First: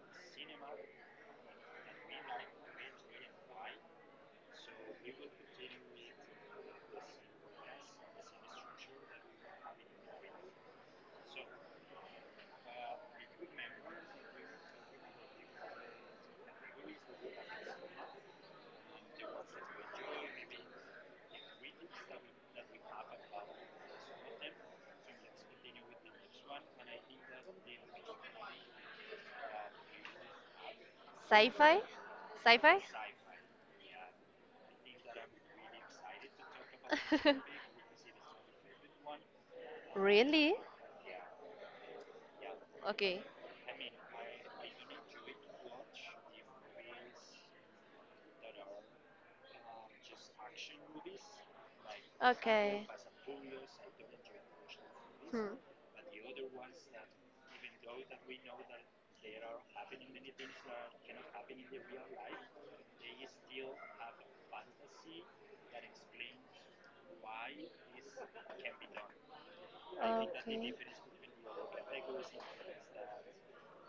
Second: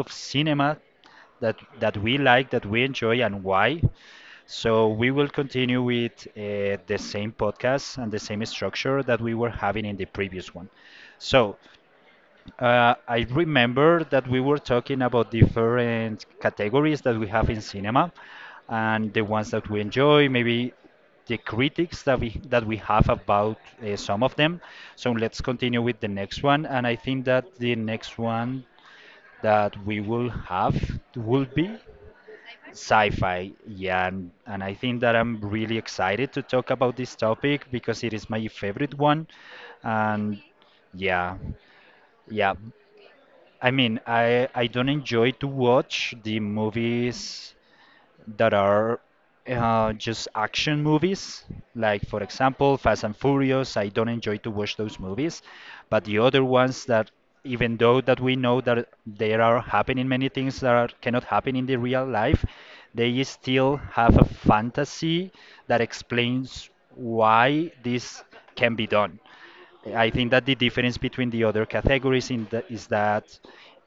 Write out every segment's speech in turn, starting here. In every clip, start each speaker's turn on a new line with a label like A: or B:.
A: of cinema that we like, that we enjoy, and why. So we will continue with the same podcast and the same structure that we were having in the previous one. So, I remember that we were talking about different categories that we have in cinema and the ones that we enjoy, maybe the critics that we have about some of them. So let's continue with the next one, and I think that the next one that we will have will be
B: Sci-fi? Sci-fi?
A: sci-fi. Yeah, and I think that I'm really excited to talk about this topic because it is my favorite one, and
B: Really?
A: yeah. Yeah,
B: Okay.
A: I mean, I don't enjoy to watch the movies that are just action movies. Like for example,
B: Okay.
A: Fast and Furious. I don't enjoy to watch those movies.
B: Hmm.
A: But the other ones that, even though that we know that there are happening many things that are, cannot happen in the real life, they still have a fantasy that explains why this can be done. I think that the
B: Okay.
A: difference between the other categories in the, is that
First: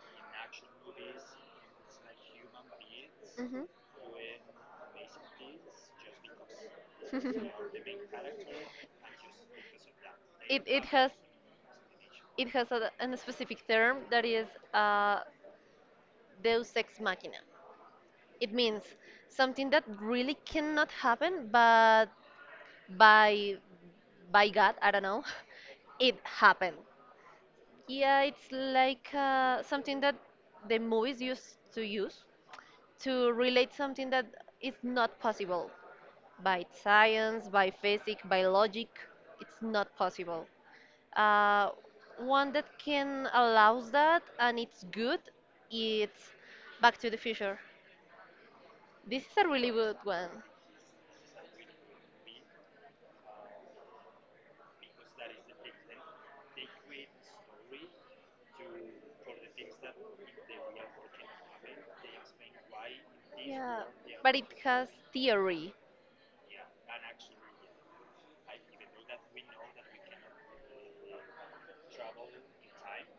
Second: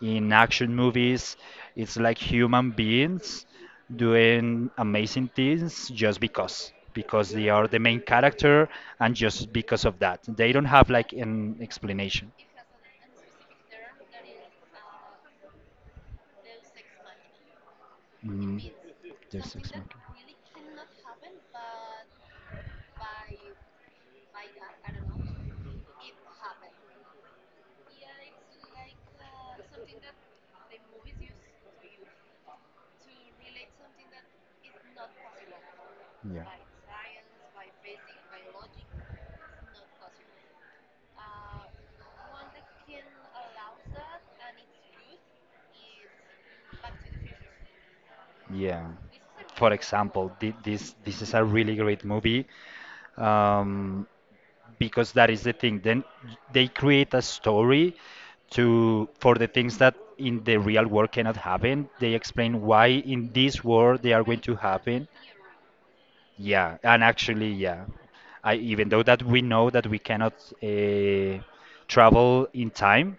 A: in action movies, it's like human beings doing amazing things just because they
B: Mhm.
A: are the main character and just because of that they
B: It,
A: don't
B: it
A: have
B: has
A: like an explanation.
B: it has a, an specific term that is uh, Deus ex machina. It
A: mm.
B: means
A: Just
B: something that
A: explain.
B: really cannot happen, but by by God, I don't know, it happened. Yeah, it's like something that the movies used to use to relate something that is not possible
A: Yeah.
B: by science, by physics, by logic. It's not possible. Uh, One that can allows that and it's good, it's Back to the Future.
A: Yeah.
B: This is a really
A: For
B: good
A: example,
B: one.
A: this is a really great movie, um, because that is the thing. Then they create a story to for the things that in the real world cannot happen. They explain why in this
B: Yeah,
A: world they are
B: but
A: going
B: it
A: to
B: has
A: happen.
B: theory.
A: Yeah, and actually, yeah, I even though that we know that we cannot uh, travel in time,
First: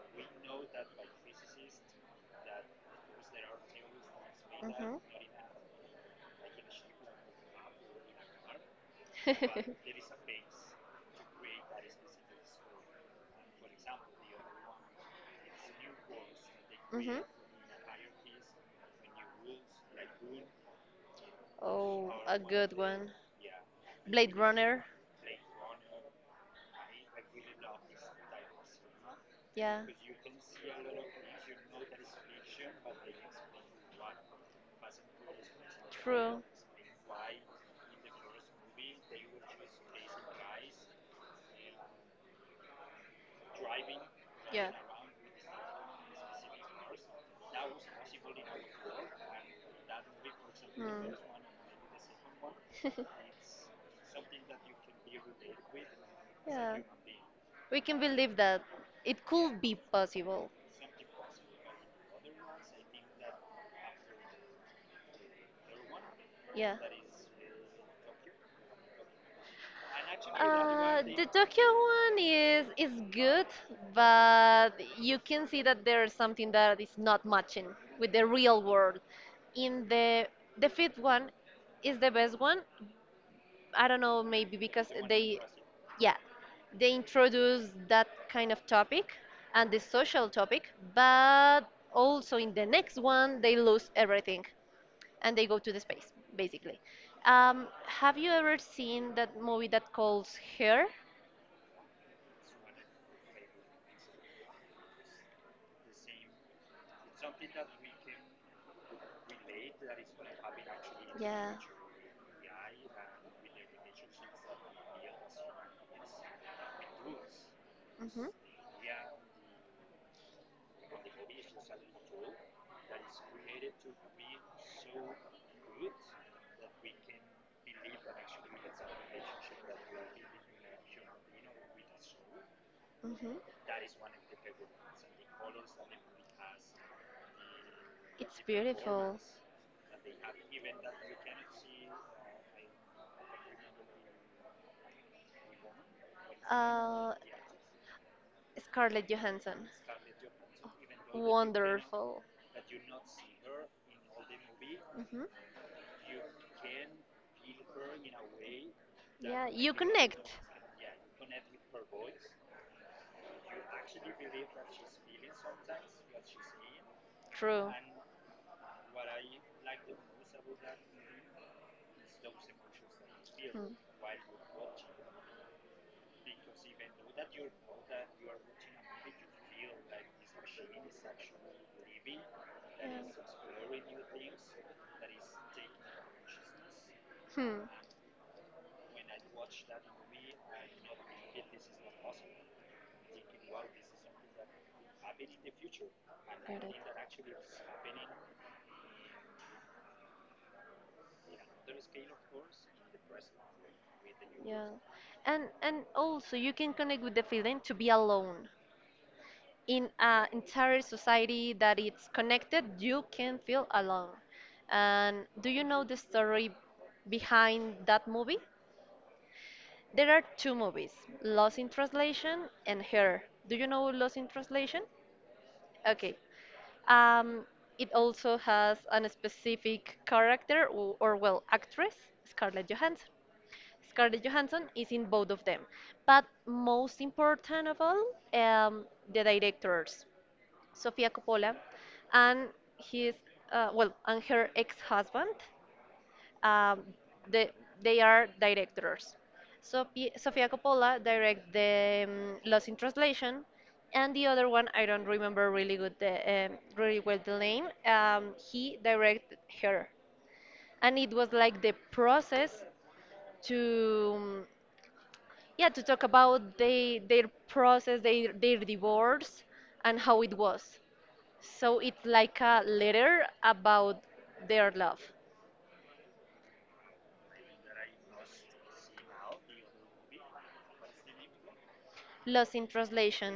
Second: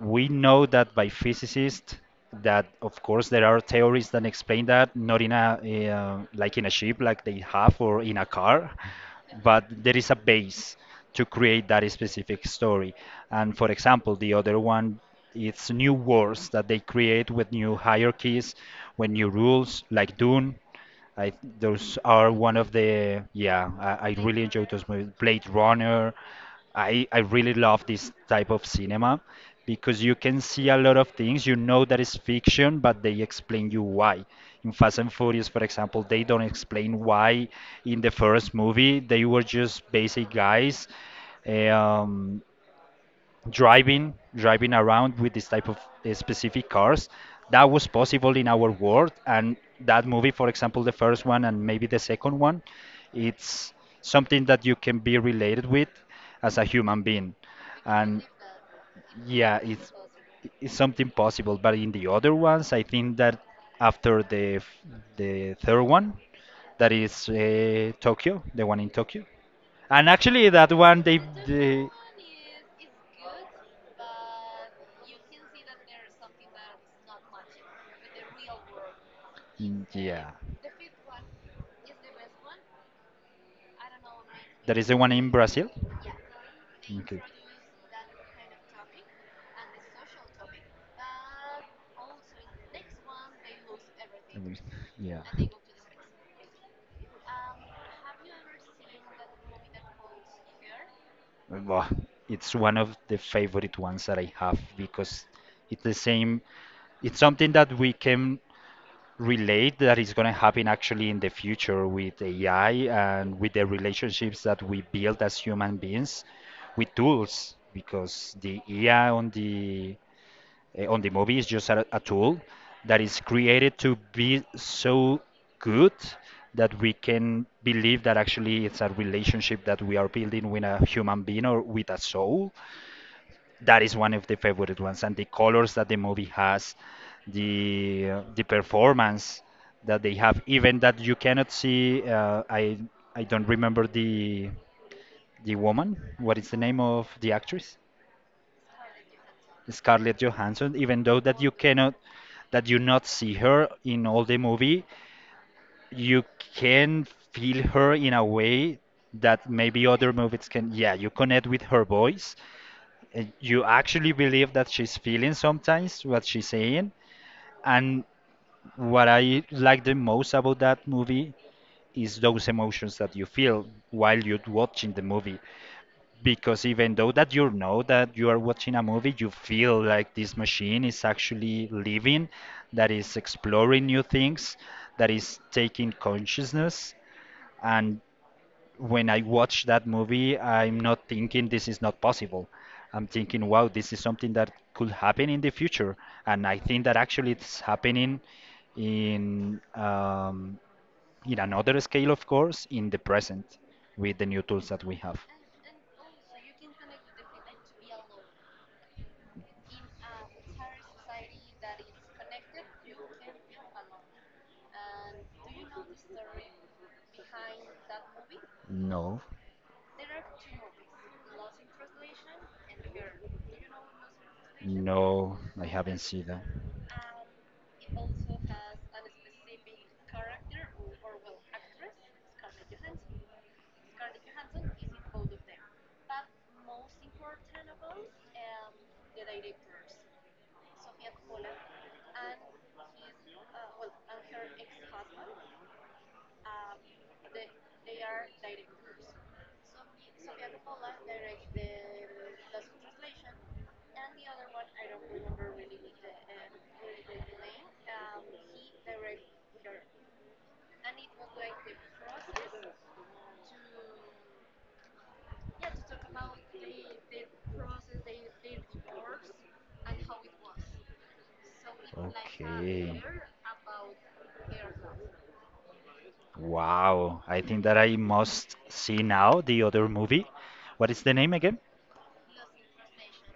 A: we know that by physicists that of course there are theories that explain that
B: Hmm.
A: not in a like in a ship like they have or in a car, but there is a base to create that specific story. And for example the other one, it's new wars that they
B: Hmm.
A: create with new hierarchies, with new rules like Dune. I Those
B: Oh,
A: are
B: a
A: one of
B: good one.
A: the yeah. I
B: Blade
A: really enjoy
B: Runner.
A: those movies. Blade Runner. I really love this type of cinema
B: Yeah,
A: because you can see a lot of things. You know that is fiction, but they explain you why. In Fast and Furious, for example, they don't
B: true.
A: explain why in the first movie they were just basic guys. Um, driving
B: Yeah.
A: driving around with this type of specific cars that was possible in our world. And that movie for example the
B: Hmm.
A: first one and maybe the second one, it's something that you can be related with as a
B: Yeah.
A: human being.
B: We can
A: And
B: believe that it
A: yeah,
B: could be possible.
A: it's something possible, but in the other ones I think that after the third one,
B: Yeah.
A: that is Tokyo, the one in Tokyo. And actually, that one
B: The Tokyo
A: they
B: one is good, but you can see that there's something that is not matching with the real world. In
A: Mm,
B: the
A: yeah,
B: the fifth one is the best one. I don't know, maybe
A: that is
B: because
A: the one in Brazil.
B: yeah, they
A: Okay.
B: introduce that kind of topic and the social topic, but also in the next one they lose everything
A: Mm. Yeah.
B: and they go to the space basically. Have you ever seen that movie that calls Her?
A: Well, it's one of the favorite ones that I have because it's the same. It's something that we can relate that is going to happen actually in the
B: Yeah.
A: future with AI and with the relationships that we build as human beings with tools,
B: Mhm.
A: because the AI on the on the movie is just a tool that is created to be so good that we can believe that actually it's a relationship that we are building with a human being or with a soul.
B: Mhm.
A: That is one of the favorite ones, and the colors that the movie has,
B: It's
A: the
B: beautiful.
A: performance that they have, even that you cannot see I don't remember the woman, what is the name of
B: Uh,
A: the actress.
B: Scarlett Johansson.
A: Scarlett Johansson, even though that you cannot,
B: Wonderful.
A: that you not see her in all the movie,
B: Mhm.
A: you can feel her in a way
B: Yeah,
A: that
B: you
A: maybe other
B: connect.
A: movies can, yeah, you connect with her voice. You actually believe that she's feeling sometimes what she's saying.
B: True.
A: And what I like the most about that movie is those emotions that you feel while you're watching the movie. Because even though that you know that you are watching a movie, you feel like this machine is actually living, that is exploring new things, that is taking consciousness.
B: Hmm.
A: And when I watch that movie, I'm not thinking this is not possible. I'm thinking, wow, this is something that could happen in the future. And I think that actually it's happening in um, in another scale, of course, in the present with the new
B: Yeah,
A: tools that we have.
B: and also you can connect with the feeling to be alone in an entire society that it's connected. You can feel alone. And do you know the story behind that movie?
A: No,
B: There are two movies, Lost in Translation and Her. Do you know Lost in
A: know
B: Translation?
A: them? No, I haven't
B: Okay.
A: seen that.
B: Um, it also has a specific character, or well, actress, Scarlett Johansson. Scarlett Johansson is in both of them. But most important of all, um, the directors, Sofia Coppola, and his well, and her ex-husband, um, the, they are directors. Sofia Coppola direct the Lost in Translation, and the other one I don't remember really really well the name. He directed her, and it was like the process to yeah to talk about their process their divorce and how it was so it's like a
A: Okay.
B: letter about their love.
A: Wow, I think that I must see now the other movie. What is the name again?
B: Lost in Translation,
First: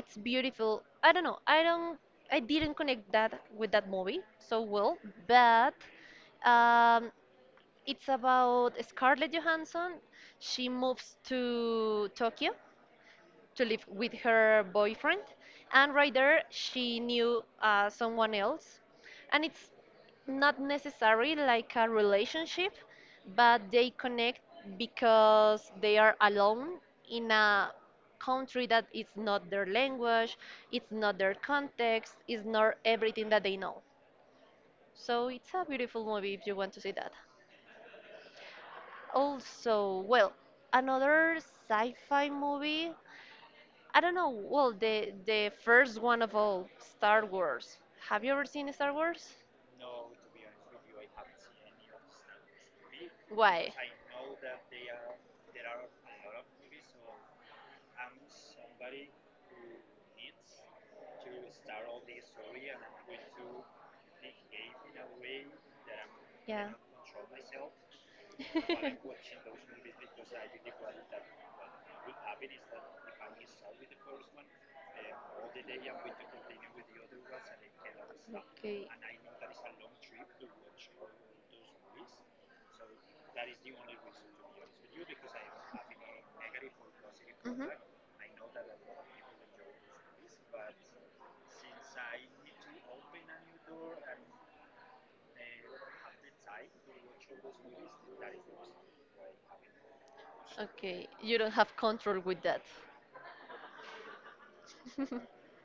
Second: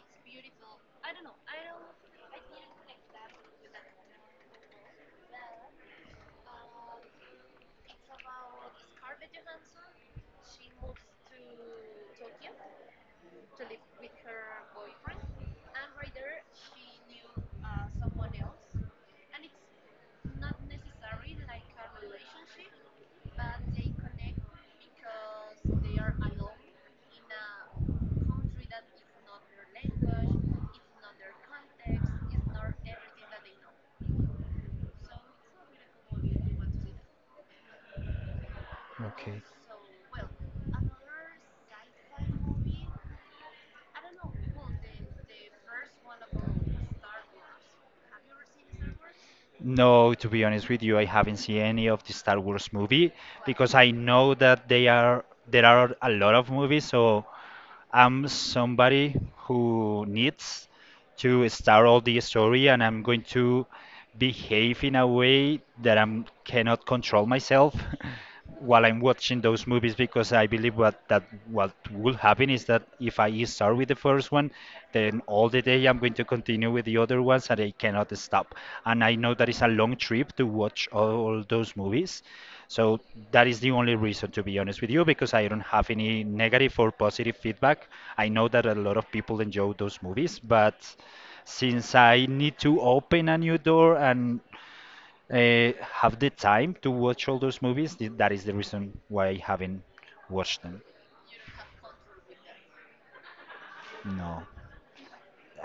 B: it's beautiful. I don't know i don't i didn't connect that with that movie so well but um, it's about Scarlett Johansson. She moves to Tokyo to live with her boyfriend, and right there she knew someone else, and it's not necessary like a relationship, but they connect because they are alone in a country that it's not their language, it's not their context, it's not everything that they know. So it's a beautiful movie if you want to see that.
A: Okay.
B: Also, well, another sci-fi movie I don't know. Well, the first one of all, Star Wars. Have you ever seen Star Wars?
A: No, to be honest with you, I haven't seen any of the Star Wars movie
B: Why?
A: because I know that they are there are a lot of movies, so I'm somebody who needs to start all the story and I'm going to behave in a way that I
B: Yeah.
A: cannot control myself while I'm watching those movies, because I believe what that what will happen is that if I start with the first one, then all the day I'm going to continue with the other ones and I cannot stop.
B: Okay.
A: And I know that it's a long trip to watch all those movies. So that is the only reason to be honest with you, because I don't have any negative or positive
B: Mhm.
A: feedback. I know that a lot of people enjoy those movies, but since I need to open a new door
B: I
A: and have the time to watch all those movies, that is the reason why I haven't watched them.
B: Okay, you don't have control with that.
A: No.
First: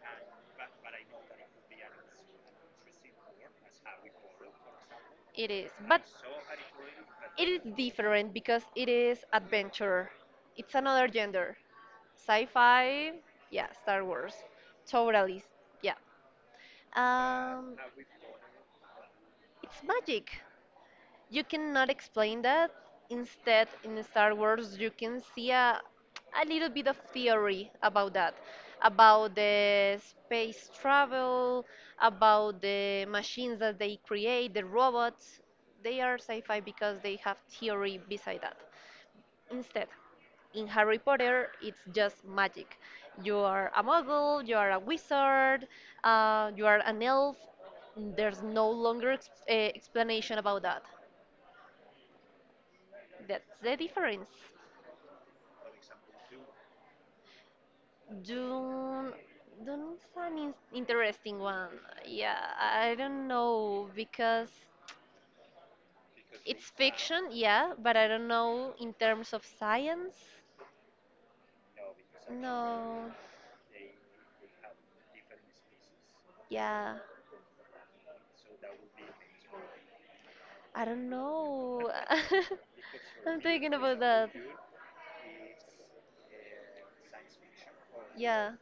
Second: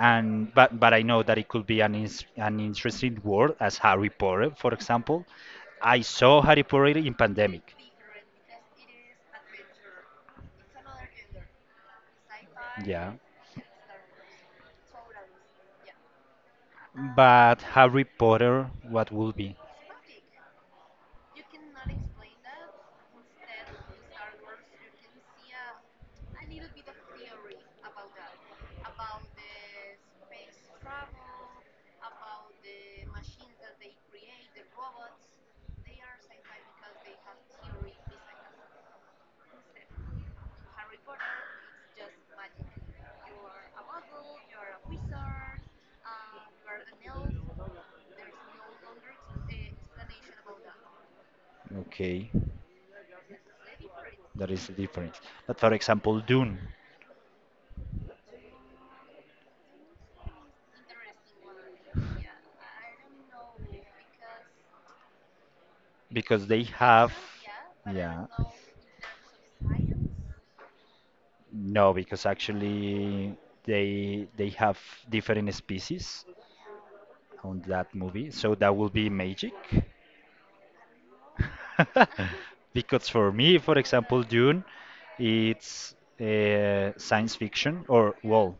A: And but I know that it could be an ins an interesting world as Harry Potter, for example.
B: It is,
A: I
B: but
A: saw Harry Potter in pandemic.
B: different because it is adventure. It's another gender.
A: Yeah.
B: Sci-fi, yeah, Star Wars. Totally, yeah.
A: But
B: Um,
A: Harry Potter, what will be?
B: it's magic. You cannot explain that. Instead, in Star Wars, you can see a little bit of theory about that, about the space travel, about the machines that they create, the robots. They are sci fi because they have theory beside that. Instead, in Harry Potter, it's just magic. You are a muggle, you are a wizard, you are an elf. There's no longer explanation about that.
A: Okay.
B: That's the difference.
A: That is the difference. But for example, Dune,
B: Dune, Dune is an interesting one. Yeah, I don't know because
A: because they
B: it's
A: have,
B: fiction, yeah, but I don't
A: yeah,
B: know in terms of science.
A: no, because
B: No,
A: actually they have different species
B: yeah,
A: on that movie, so that will be magic.
B: I don't know.
A: Because for
B: I'm
A: me,
B: thinking
A: for
B: about
A: example,
B: that.
A: Dune, it's science fiction, or
B: Yeah.
A: well,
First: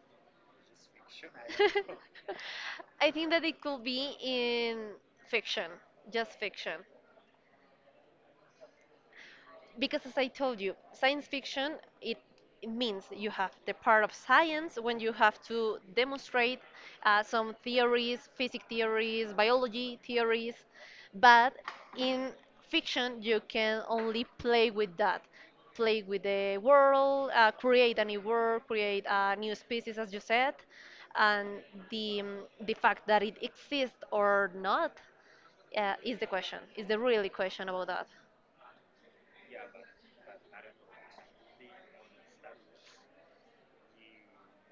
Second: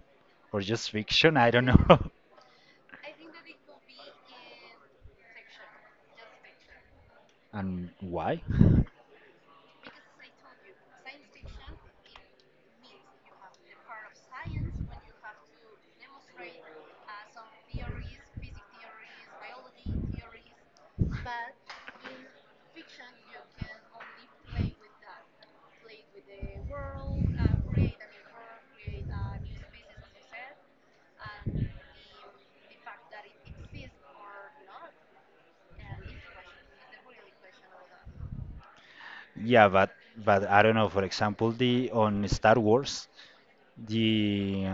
A: or just fiction. I don't know.
B: I think that it could be in fiction, just fiction.
A: And why?
B: Because as I told you, science fiction it it means you have the part of science when you have to demonstrate some theories, physics theories, biology theories, but in fiction you can only play with that, play with the world, create a new world, create a new species, as you said, and the um, the fact that it exists or not is the question, is the really question about that.
A: Yeah, but I don't know. For example, the on Star Wars, the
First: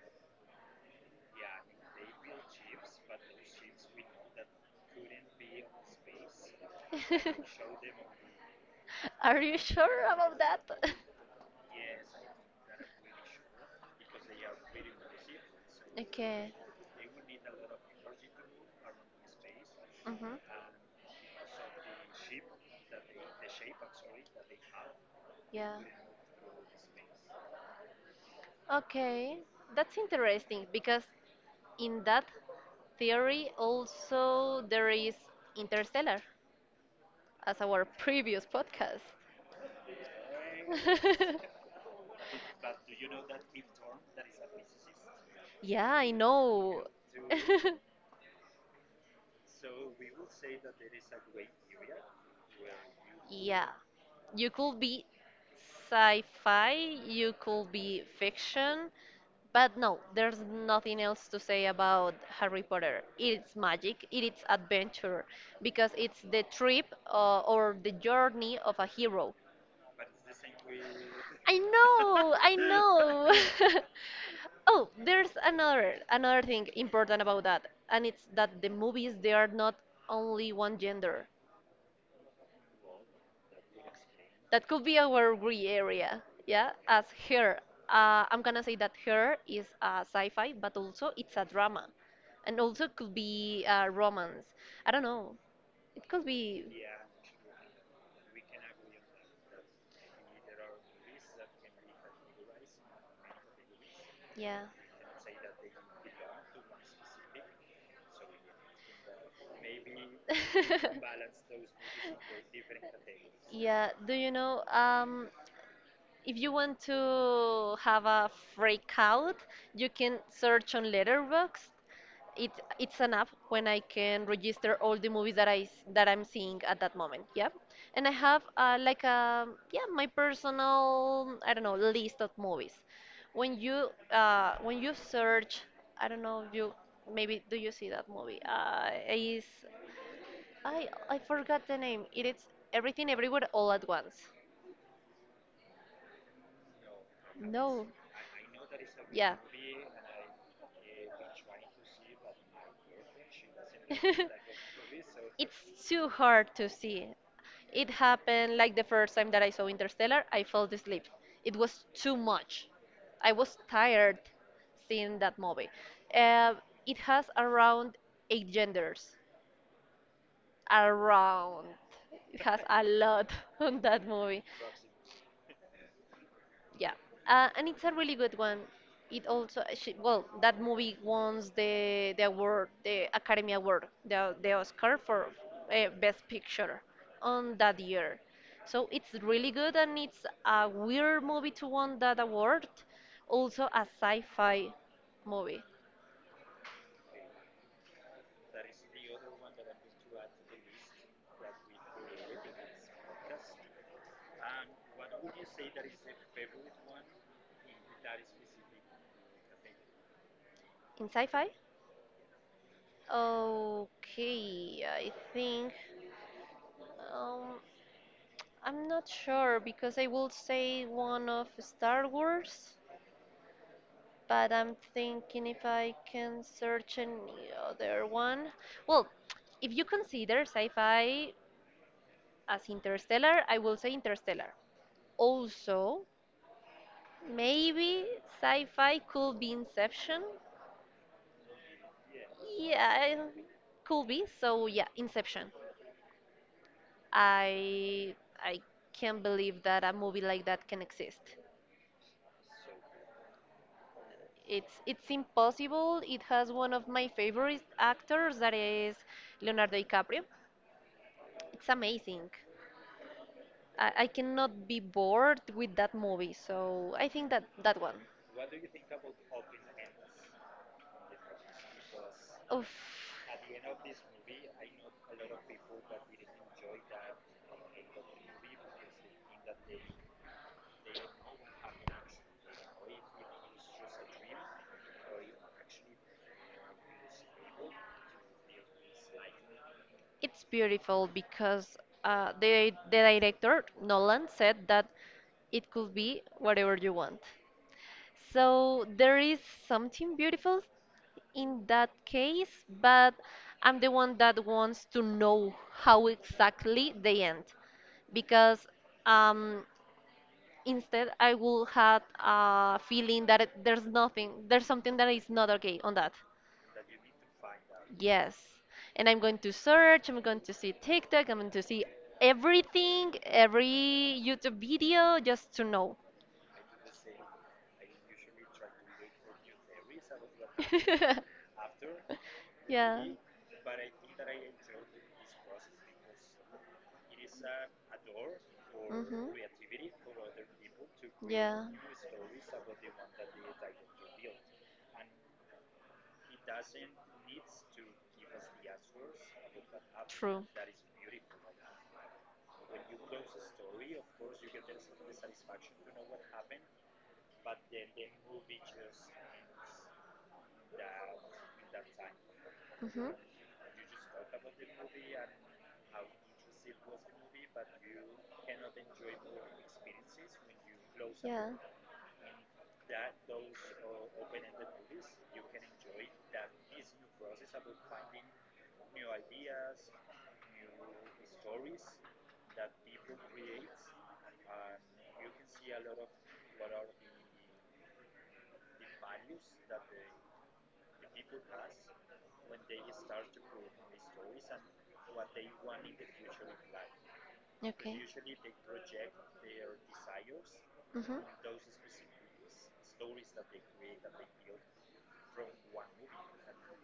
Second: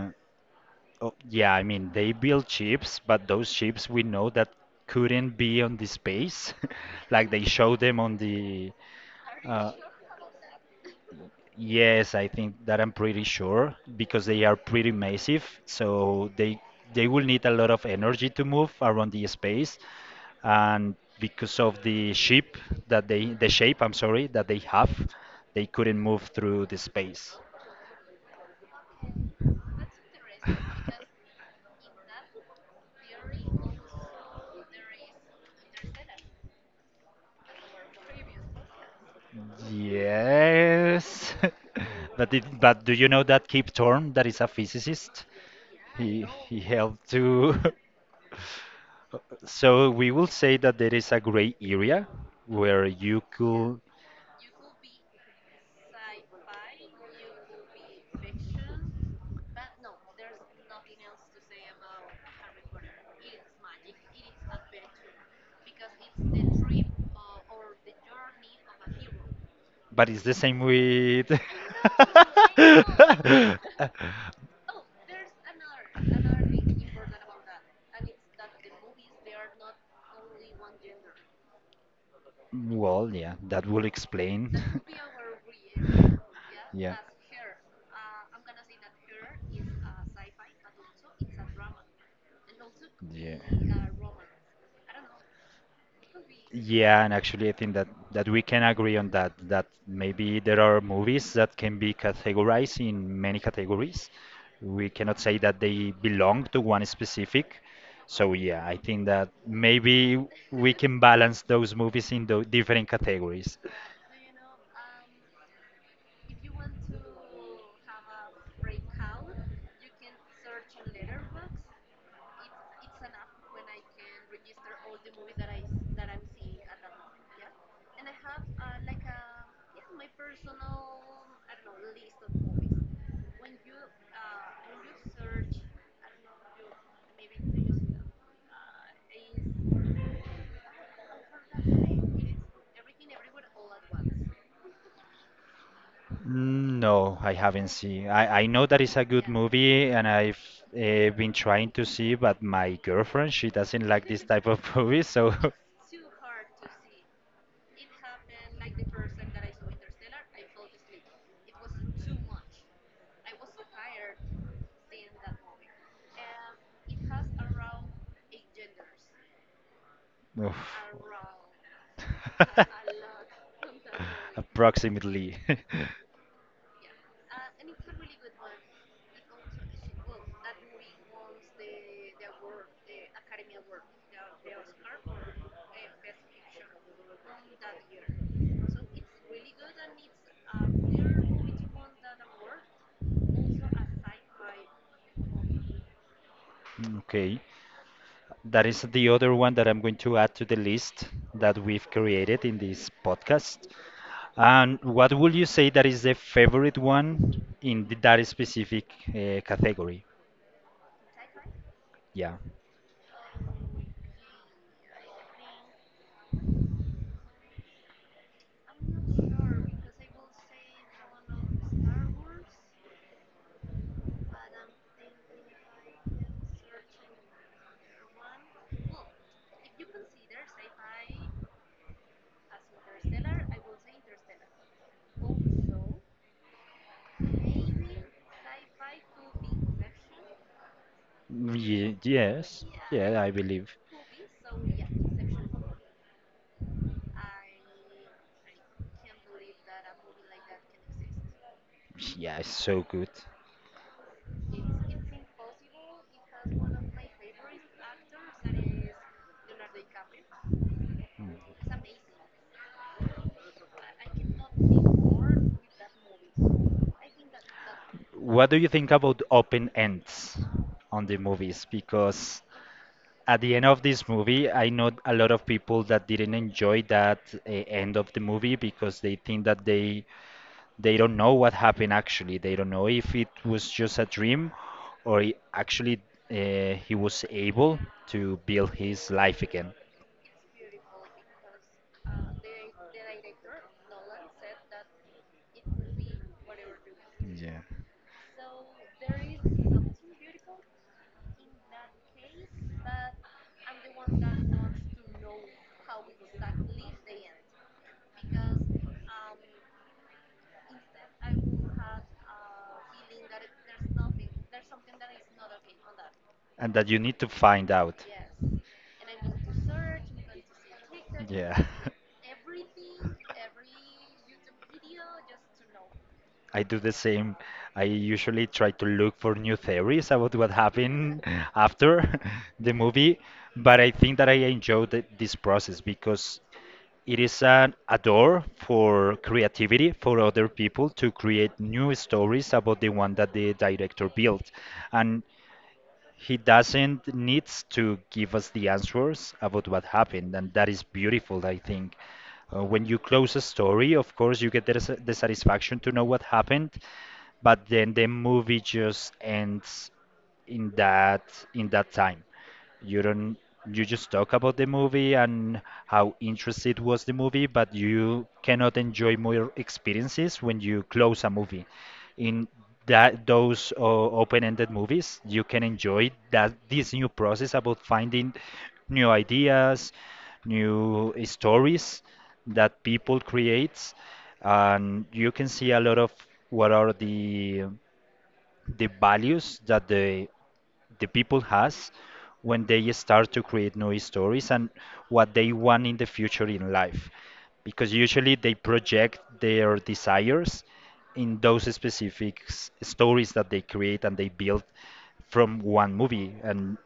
A: oh, yeah, I mean they build ships, but those ships we know that couldn't be on the space, like they show them on the.
B: Are you
A: Uh,
B: sure about that? Yes,
A: Yes, I think that I'm pretty sure because they are pretty massive, so
B: okay. They.
A: they will need a lot of energy to move around the space,
B: Mhm.
A: and because of the shape that they the shape, I'm sorry, that they have, they
B: Yeah.
A: couldn't move through the space.
B: Okay. That's interesting because in that theory also there is Interstellar, as our previous podcast.
A: Yes, but did, but do you know that Kip Thorne, that is a physicist?
B: Yeah, I
A: He
B: know.
A: helped to So we will say that there is a gray area where you Yeah.
B: Yeah.
A: could,
B: You could be sci fi, you could be fiction, but no, there's nothing else to say about Harry Potter. It's magic, it's adventure, because it's the trip or the journey of a hero.
A: but it's the same with.
B: I know, I know. Oh, there's another thing important about that, and it's that the movies they are not only one gender.
A: Well, yeah, that will explain.
B: That could be our gray area, yeah.
A: Yeah.
B: As her, I'm gonna say that her is a sci-fi, but also it's a drama, and also could
A: Yeah.
B: be a romance. I don't know. It could be.
A: Yeah, and actually, I think that that we can agree on that, that maybe there are movies that can be categorized in many categories.
B: Yeah.
A: We cannot say that they belong to one specific. So yeah, I think that maybe we can balance those movies in the different categories.
B: Yeah, do you know if you want to have a freak out, you can search on Letterboxd it, it's an app when I can register all the movies that I that I'm seeing at that moment. Yeah, and I have like a yeah my personal I don't know list of movies. When you search, I don't know you maybe do you see that movie? Is I forgot the name. It is Everything Everywhere All at Once.
A: Mm, no, I haven't seen. I know that it's a good
B: Yeah.
A: movie and I've been trying to see, but my girlfriend, she doesn't like this type of movies, so
B: It's too hard to see. It happened like the first time that I saw Interstellar, I fell asleep. It was too much. I was tired seeing that movie. Uh, it has around eight genders.
A: oof.
B: Around. It has a lot on that movie.
A: Approximately.
B: Yeah, and it's a really good one. It also well that movie won the award, the Academy Award, the Oscar for Best Picture on that year. So it's really good, and it's a weird movie to won that award. Also a sci-fi movie.
A: Okay. That is the other one that I'm going to add to the list that we've created in this podcast. And what would you say that is the favorite one in that specific category?
B: In sci-fi?
A: Yeah.
B: Okay, I think um, I'm not sure because I will say one of Star Wars, but I'm thinking if I can search any other one. Well, if you consider sci-fi as Interstellar, I will say Interstellar. Also, maybe sci-fi could be Inception.
A: Ye- yes. Yeah,
B: Yeah,
A: I believe.
B: could be. So yeah, Inception. I I can't believe that a movie like that can exist.
A: Yeah, it's so good.
B: It's impossible. It has one of my favorite actors that is Leonardo DiCaprio. It's amazing. I cannot be bored with that movie. So I think that that one.
A: What do you think about open ends on the movies? Because
B: Oof.
A: at the end of this movie, I know a lot of people that didn't enjoy that end of the movie because they think that they don't know what happened actually. They don't know if it was just a dream or actually he was able to build his life again.
B: It's beautiful because the director Nolan said that it could be whatever you want.
A: Yeah.
B: So there is something beautiful in that case, but I'm the one that wants to know how exactly they end because um, instead I will have a feeling that there's nothing, there's something that is not okay on that.
A: And that you need to find out.
B: Yes. And I'm going to search, I'm going to see TikTok, I'm going to
A: Yeah.
B: see everything, every YouTube video just to know.
A: I do the same. I usually try to look for new theories about what happened after the
B: Yeah.
A: movie, but I think that I enjoy the, this process because it is an, a door for
B: Mhm.
A: creativity for other people to create
B: Yeah.
A: new stories about the one that the director built. And he doesn't needs to give us the answers about what happened,
B: True.
A: and that is beautiful, I think. When you close a story, of course, you get the satisfaction to know what happened, but then the movie just ends in that in that time you
B: Mhm.
A: don't you just talk about the movie and how interested was the movie, but you cannot enjoy more experiences when you close a
B: Yeah.
A: movie in that. Those open-ended movies, you can enjoy that this new process about finding new ideas, new stories that people create. And you can see a lot of what are the values that the people has when they start to create new stories, and what they want in the future in life, because
B: Okay.
A: usually they project their desires in those specific stories that they create and they build from one movie. And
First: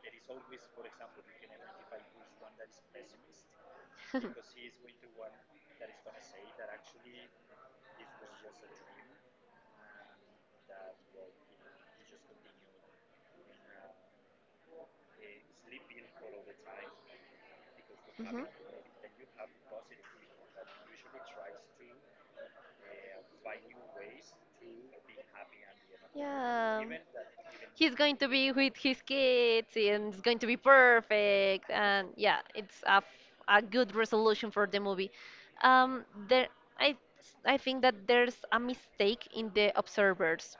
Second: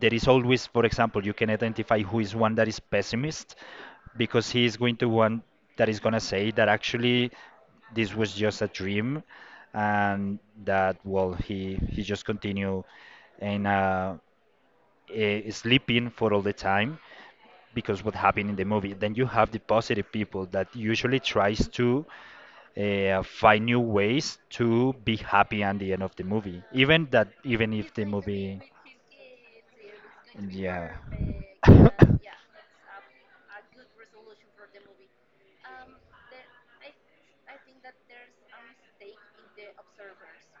A: there is always, for example, you can identify who is one that is pessimist because he is going to one that is going to say that actually this was just a dream, and that, well, he just continue and sleeping for all the time because what happened in the movie. Then you have the positive people that usually tries to
B: Uh,
A: find new ways to be happy at the end of the movie,
B: yeah.
A: even that, even if
B: He's
A: the
B: going to be
A: movie.
B: with his kids and it's going to be
A: Yeah.
B: perfect. And yeah, it's a good resolution for the movie. Um, there, I, I think that there's a mistake in the observers.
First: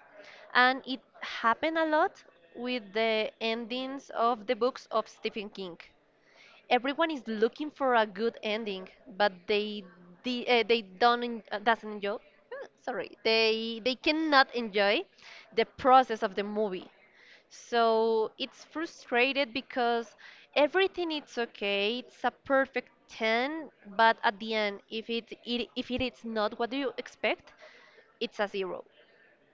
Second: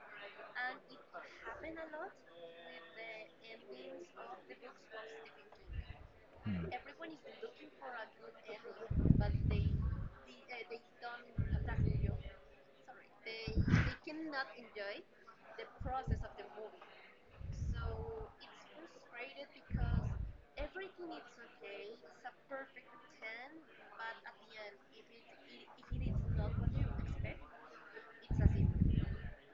B: And it happened a lot with the endings of the books of Stephen King. Everyone is looking for a good ending, but they don't doesn't enjoy. Sorry, they cannot enjoy the process of the movie. So it's frustrated because everything it's okay, it's a perfect ten, but at the end, if it, it if it is not what do you expect, it's a zero.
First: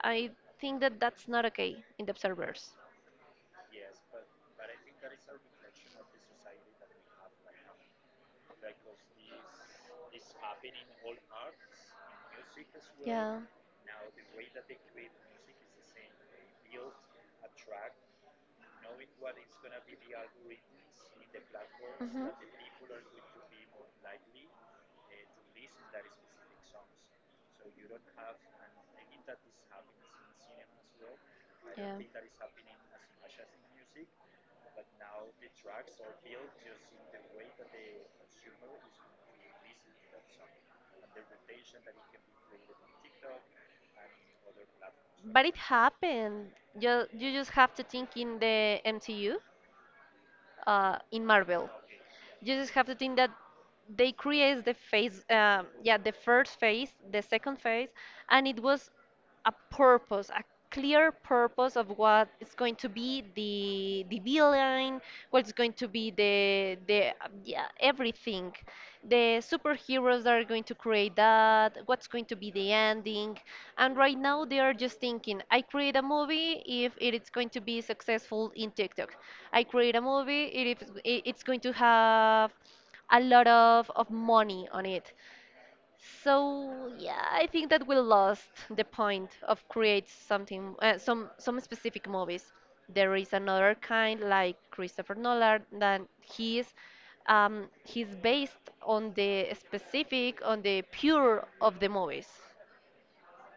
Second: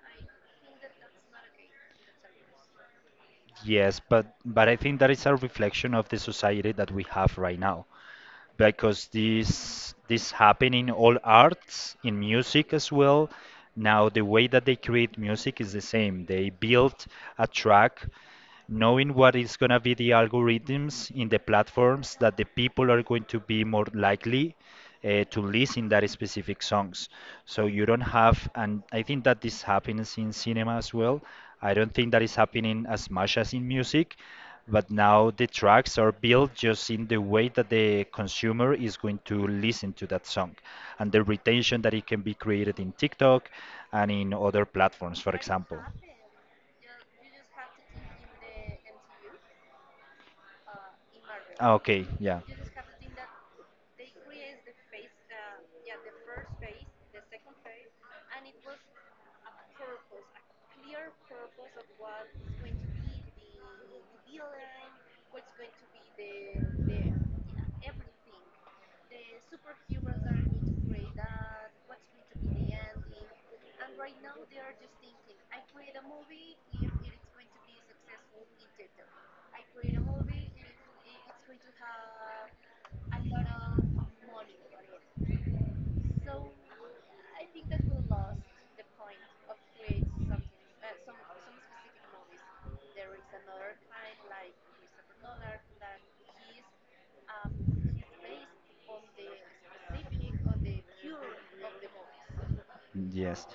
B: I think that that's not okay in the observers.
A: Yes, but I think that is a reflection of the society that we have right now, because this happen in all arts, in music as well. Now the way that they create music is the same. They build a track knowing what is going to be the algorithms in the platforms that the people are going to be more likely to listen that specific songs. So you don't have, and I think that this happens in cinema as well. I don't think that is happening as much as in music, but now the tracks are built just in the way that the consumer is going to listen to that song and the retention that it can be created in TikTok and in other platforms, for
B: But it
A: example.
B: happened. You just have to think in the MCU, in Marvel.
A: Ah, okay, yeah.
B: You just have to think that they create the phase, yeah, the first phase, the second phase, and it was a purpose, a clear purpose of what is going to be the villain, what's going to be the yeah everything the superheroes that are going to create that, what's going to be the ending. And right now they are just thinking, I create a movie if it is going to be successful in TikTok. I create a movie if it's going to have a lot of money on it. So yeah, I think that we lost the point of create something, some specific movies. There is another kind like Christopher Nolan that he's based on the specific on the pure of the movies.
A: Yes.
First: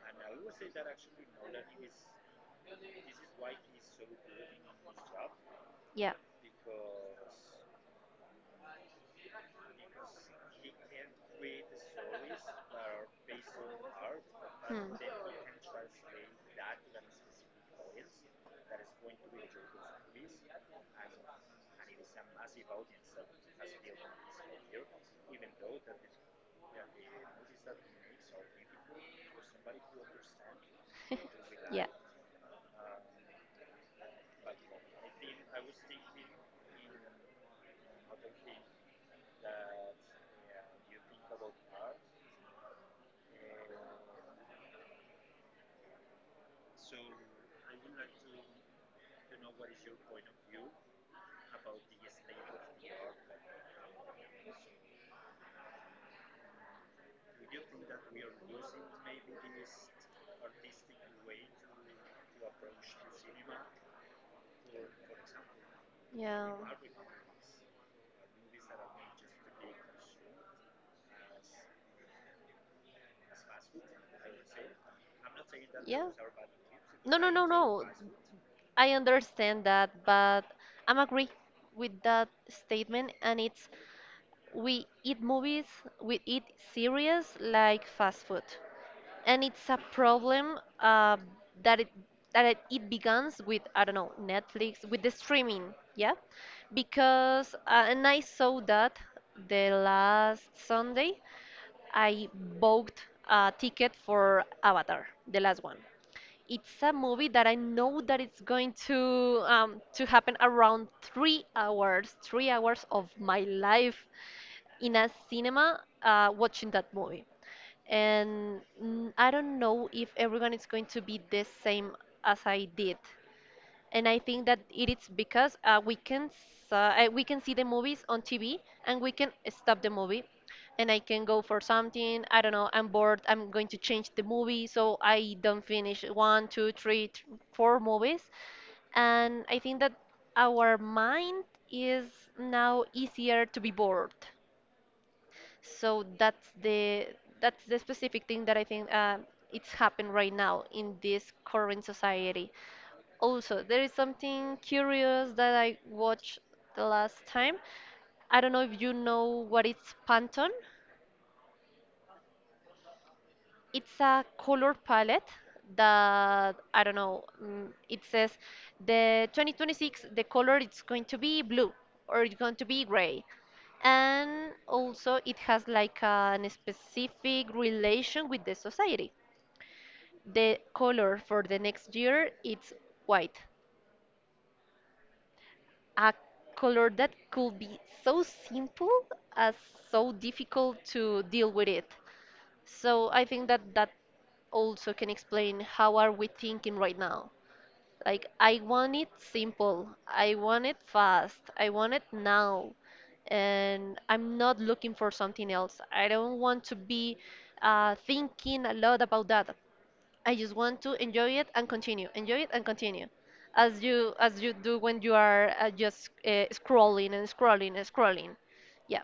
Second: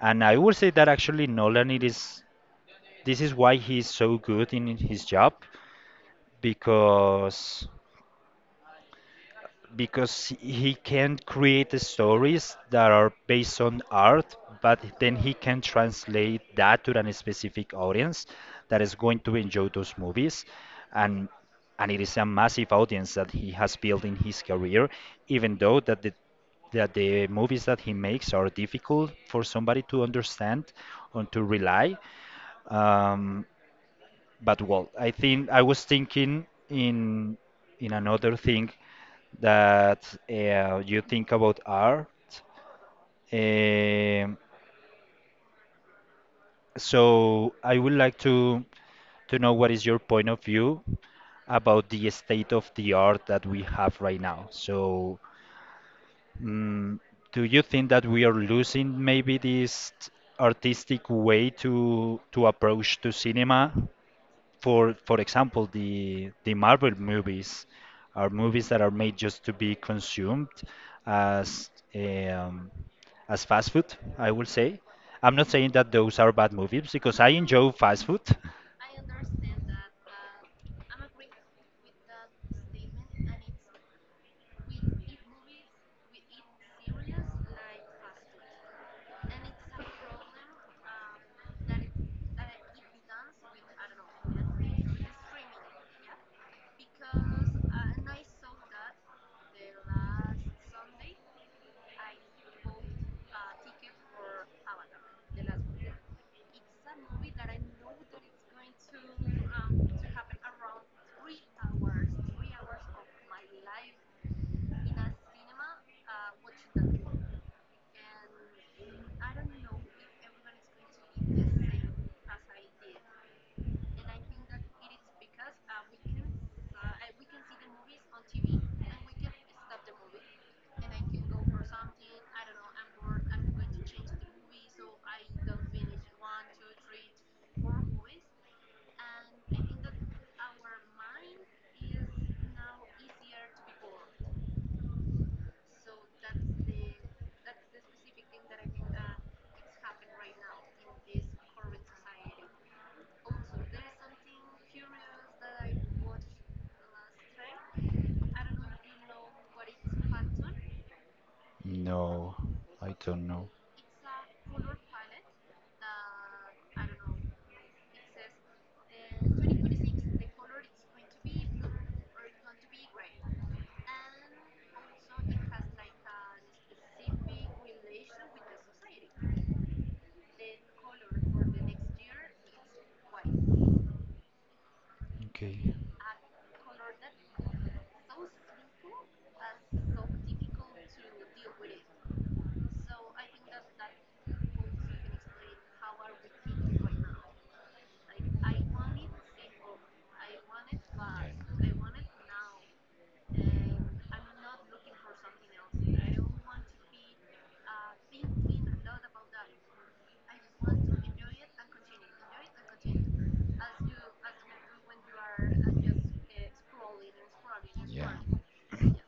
A: And I would say that actually Nolan it is, this is why he's so good in his job,
B: Yeah.
A: because because he can create stories that are based on art, but then he can translate that to a specific audience that is going to enjoy those movies. And and it is a massive audience that he has built in his career, even though that the movies that he makes are difficult for somebody to understand and to rely. Um, but well, I think I was thinking in another thing that you think about art. Um, so I would like to know what is your point of view about the state of the art that we have right now. So, mm, do you think that we are losing maybe this artistic way to approach to cinema? For example,
B: Yeah.
A: the Marvel movies are movies that are made just to be consumed as um, as fast food, I will say. I'm not saying that those are bad movies because I enjoy
B: No.
A: fast food.
B: I understand that, but I'm agree with that statement, and it's we eat movies, we eat series like fast food, and it's a problem that it that it begins with I don't know Netflix with the streaming, yeah, because and I saw that the last Sunday I bought a ticket for Avatar, the last one. It's a movie that I know that it's going to happen around 3 hours, 3 hours of my life in a cinema watching that movie. And I don't know if everyone is going to be the same as I did, and I think that it is because we can see the movies on TV and we can stop the movie and I can go for something. I don't know, I'm bored, I'm going to change the movie, so I don't finish one, two, three, four movies. And I think that our mind is now easier to be bored. So that's the specific thing that I think it's happened right now in this current society. Also, there is something curious that I watched the last time. I don't know if you know what is Pantone.
A: No. I don't know.
B: It's a color palette that I don't know. It says the 2026 the color it's going to be blue or it's going to be gray, and also it has like an specific relation with the society. The color for the next year it's white,
A: Okay.
B: a color that could be so simple as so difficult to deal with it. So I think that that also can explain how are we thinking right now. Like I want it simple, I want it fast, I want it now, and I'm not looking for something else. I don't want to be thinking a lot about that. I just want to enjoy it and continue, enjoy it and continue, as you do when you are just scrolling and scrolling and
A: Yeah.
B: scrolling. Yeah,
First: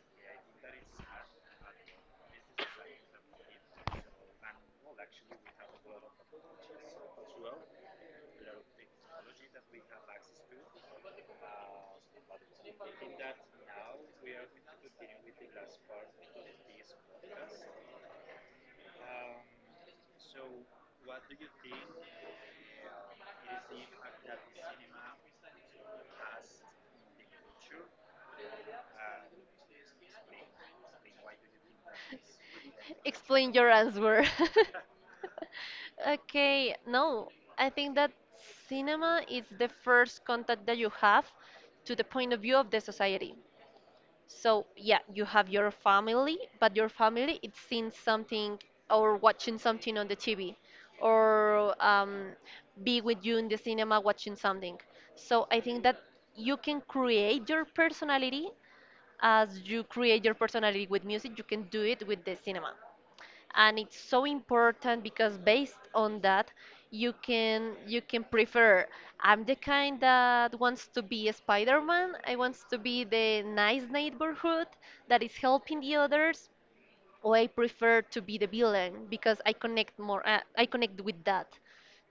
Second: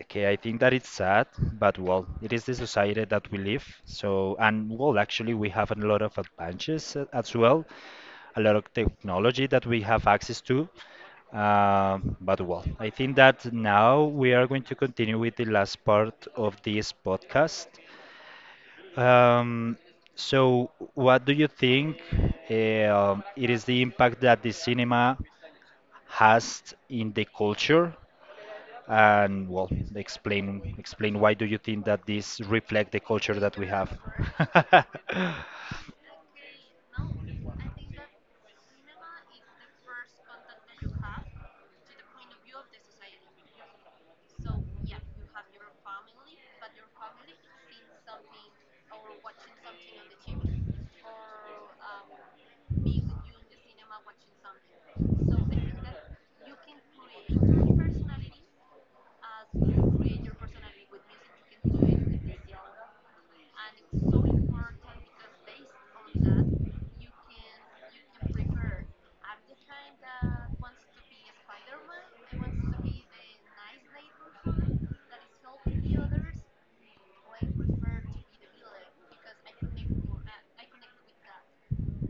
A: Okay, I think that it's sad, but well, it is the society that we live. So, and well, actually, we have a lot of advances as well, a lot of technology that we have access to. But well, I think that now we are going to continue with the last part of this podcast. Um, so, what do you think it is the impact that the cinema has in the culture? And well, explain why do you think that this reflect the culture
B: explain
A: that we
B: your
A: have?
B: answer. Okay, no, I think that cinema is the first contact that you have to the point of view of the society. So, yeah, you have your family, but your family it's seeing something or watching something on the TV or be with you in the cinema watching something. So, I think that you can create your personality as you create your personality with music, you can do it with the cinema and it's so important because based on that you can prefer I'm the kind that wants to be a Spider-Man, I wants to be the nice neighborhood that is helping the others, or I prefer to be the villain because I connect more, I connect with that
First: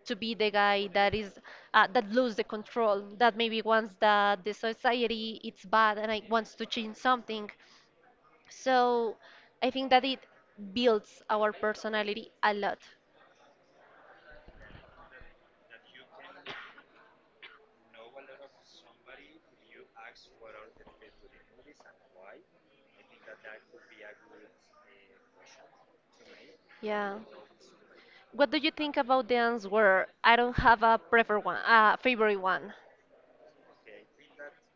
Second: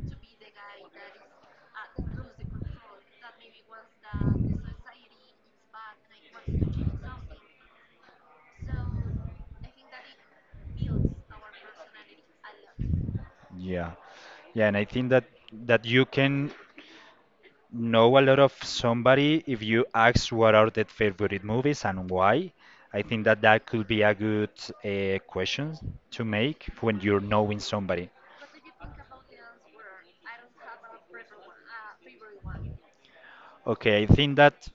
B: to be the guy that is that lose the control that maybe wants that the society it's bad and I wants to change something. So I think that it builds our personality a lot.
A: Yeah. Yeah, and I think that you can know a lot of somebody if you ask what are their favorite movies and why. I think that that could be a good question to make when
B: Yeah.
A: you're knowing somebody.
B: What do you think about the answer? I don't have a prefer one, a favorite one.
A: Okay, I think that,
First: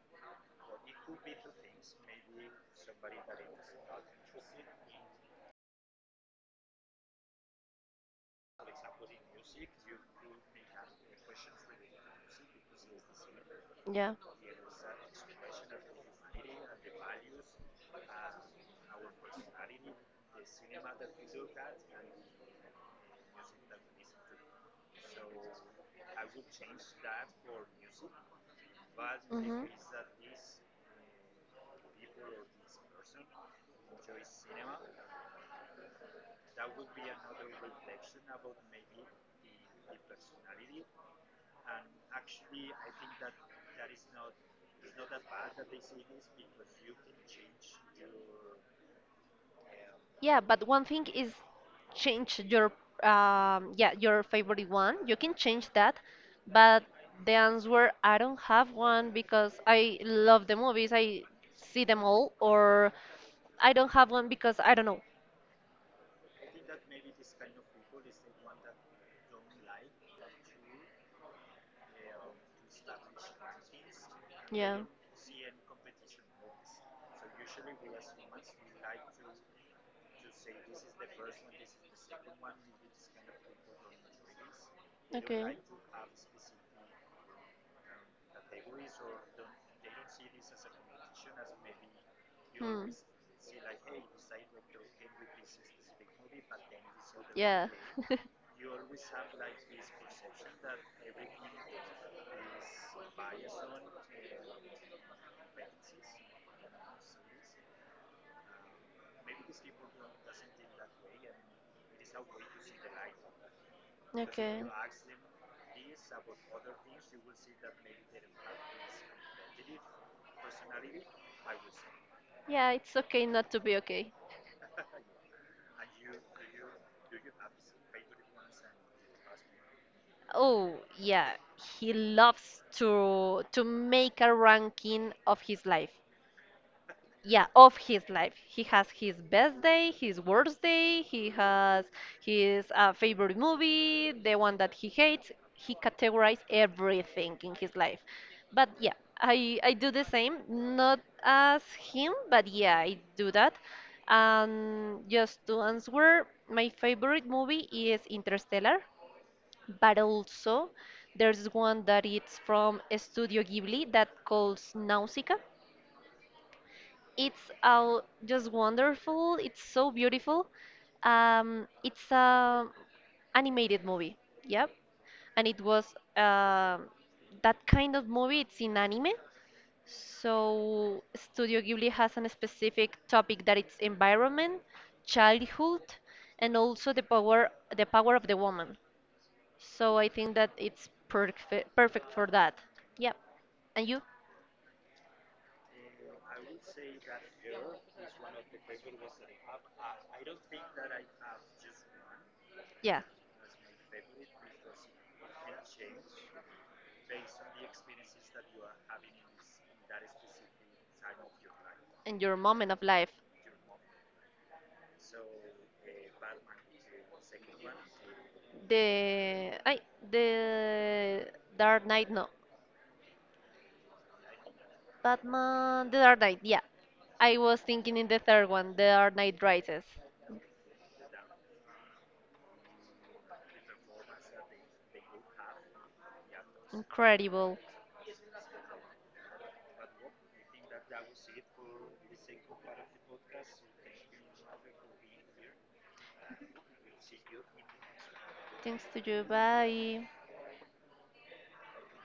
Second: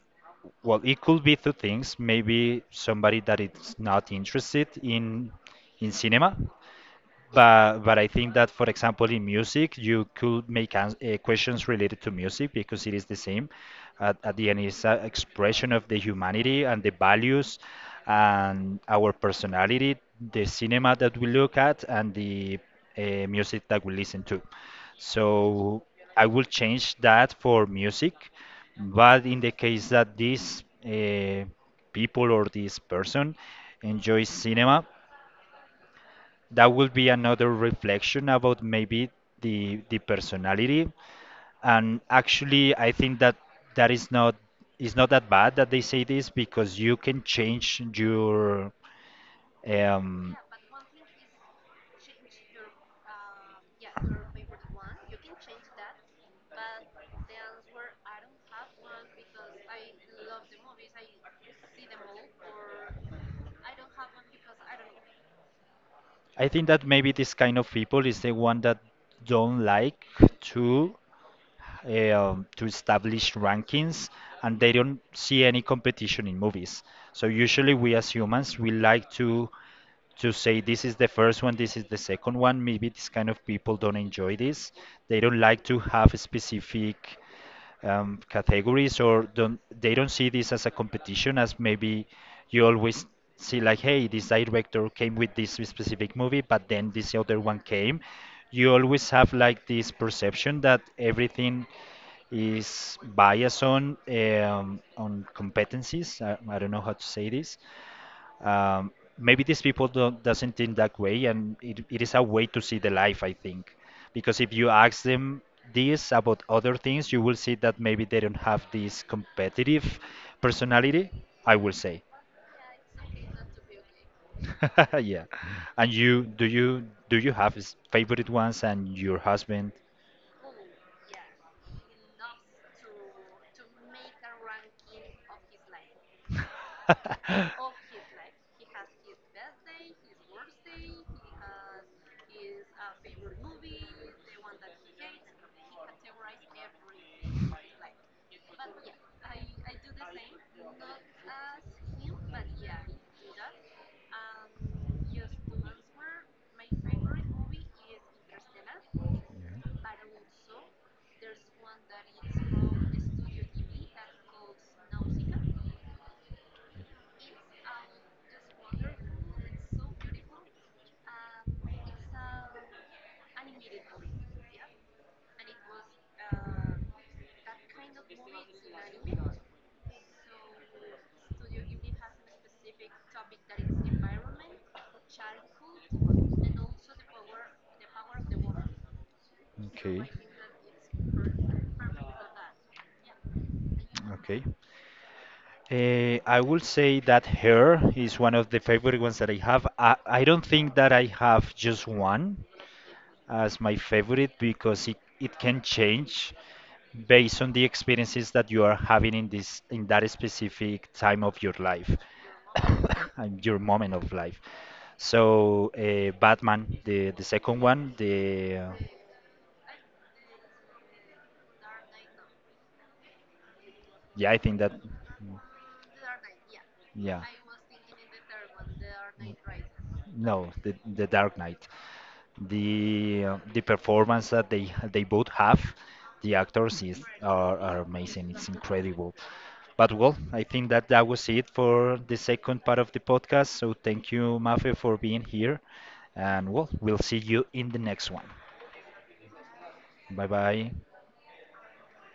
A: well, it could be two things. Maybe somebody that is not interested in cinema, but I think that, for example, in music, you could make ans questions related to music because it is the same.
B: Yeah.
A: At the end, it's an expression of the humanity and the values and our personality, the cinema that we look at, and the music that we listen to. So I will change that for music, but in the
B: hmm
A: case that these people or this person enjoys cinema, that will be another reflection about maybe the personality. And actually I think that that is not, is not that bad that they say this, because you can change your um.
B: Yeah, but one thing is change your yeah, your favorite one. You can change that, but the answer I don't have one because I love the movies. I see them all or I don't have one because I don't know.
A: I think that maybe this kind of people is the one that don't like to to establish rankings, and they don't see any competition in movies. So usually we as humans we like to say this is the first one, this is the second one. Maybe this kind of people don't enjoy this. They don't like to have specific categories, or don't, they don't see this as a competition as maybe you always see like, hey, this director came with this specific movie, but then this other one
B: Yeah.
A: came. You always have like this perception that everything is biased on competencies. I don't know how to say this, um, maybe these people don't doesn't think that way, and it is a way to see the life, I think. Because if you ask them this about other things, you will see that maybe they don't have this competitive personality, I will say.
B: Yeah, it's okay not to be okay.
A: Yeah. And you, do you have favorite ones and your husband?
B: Oh, yeah, he loves to make a ranking of his life. Yeah, of his life. He has his best day, his worst day, he has his favorite movie, the one that he hates. He categorizes everything in his life. But yeah, I do the same, not as him, but yeah, I do that. And just to answer, my favorite movie is Interstellar, but also there's one that it's from Studio Ghibli that calls Nausicaa. It's all just wonderful. It's so beautiful. It's a animated movie. Yep, and it was um that kind of movie. It's in anime. So Studio Ghibli has a specific topic that it's environment, childhood, and also the power of the woman. So I think that it's perfect for that. Yep. And you?
A: I will say that hair is one of the favorite ones that I have. I don't think that I have just one
B: Yeah.
A: as my favorite because it can change based on the experiences that you are having in this, in that specific time of your life.
B: And your moment of life.
A: And your moment of life. So Batman, the second one, the
B: The I the Dark Knight, no.
A: yeah, I think that.
B: Batman the Dark Knight, yeah.
A: Yeah.
B: I was thinking in the third one, the Dark Knight Rises.
A: No, the Dark Knight. The performance that they both have, the actors is
B: Incredible.
A: are amazing. It's incredible. But well, I think that that was it for the second part of the podcast. So thank you, Mafe, for being here, and well, we'll see you in the next one.
B: Thanks to you. Bye.
A: Bye bye.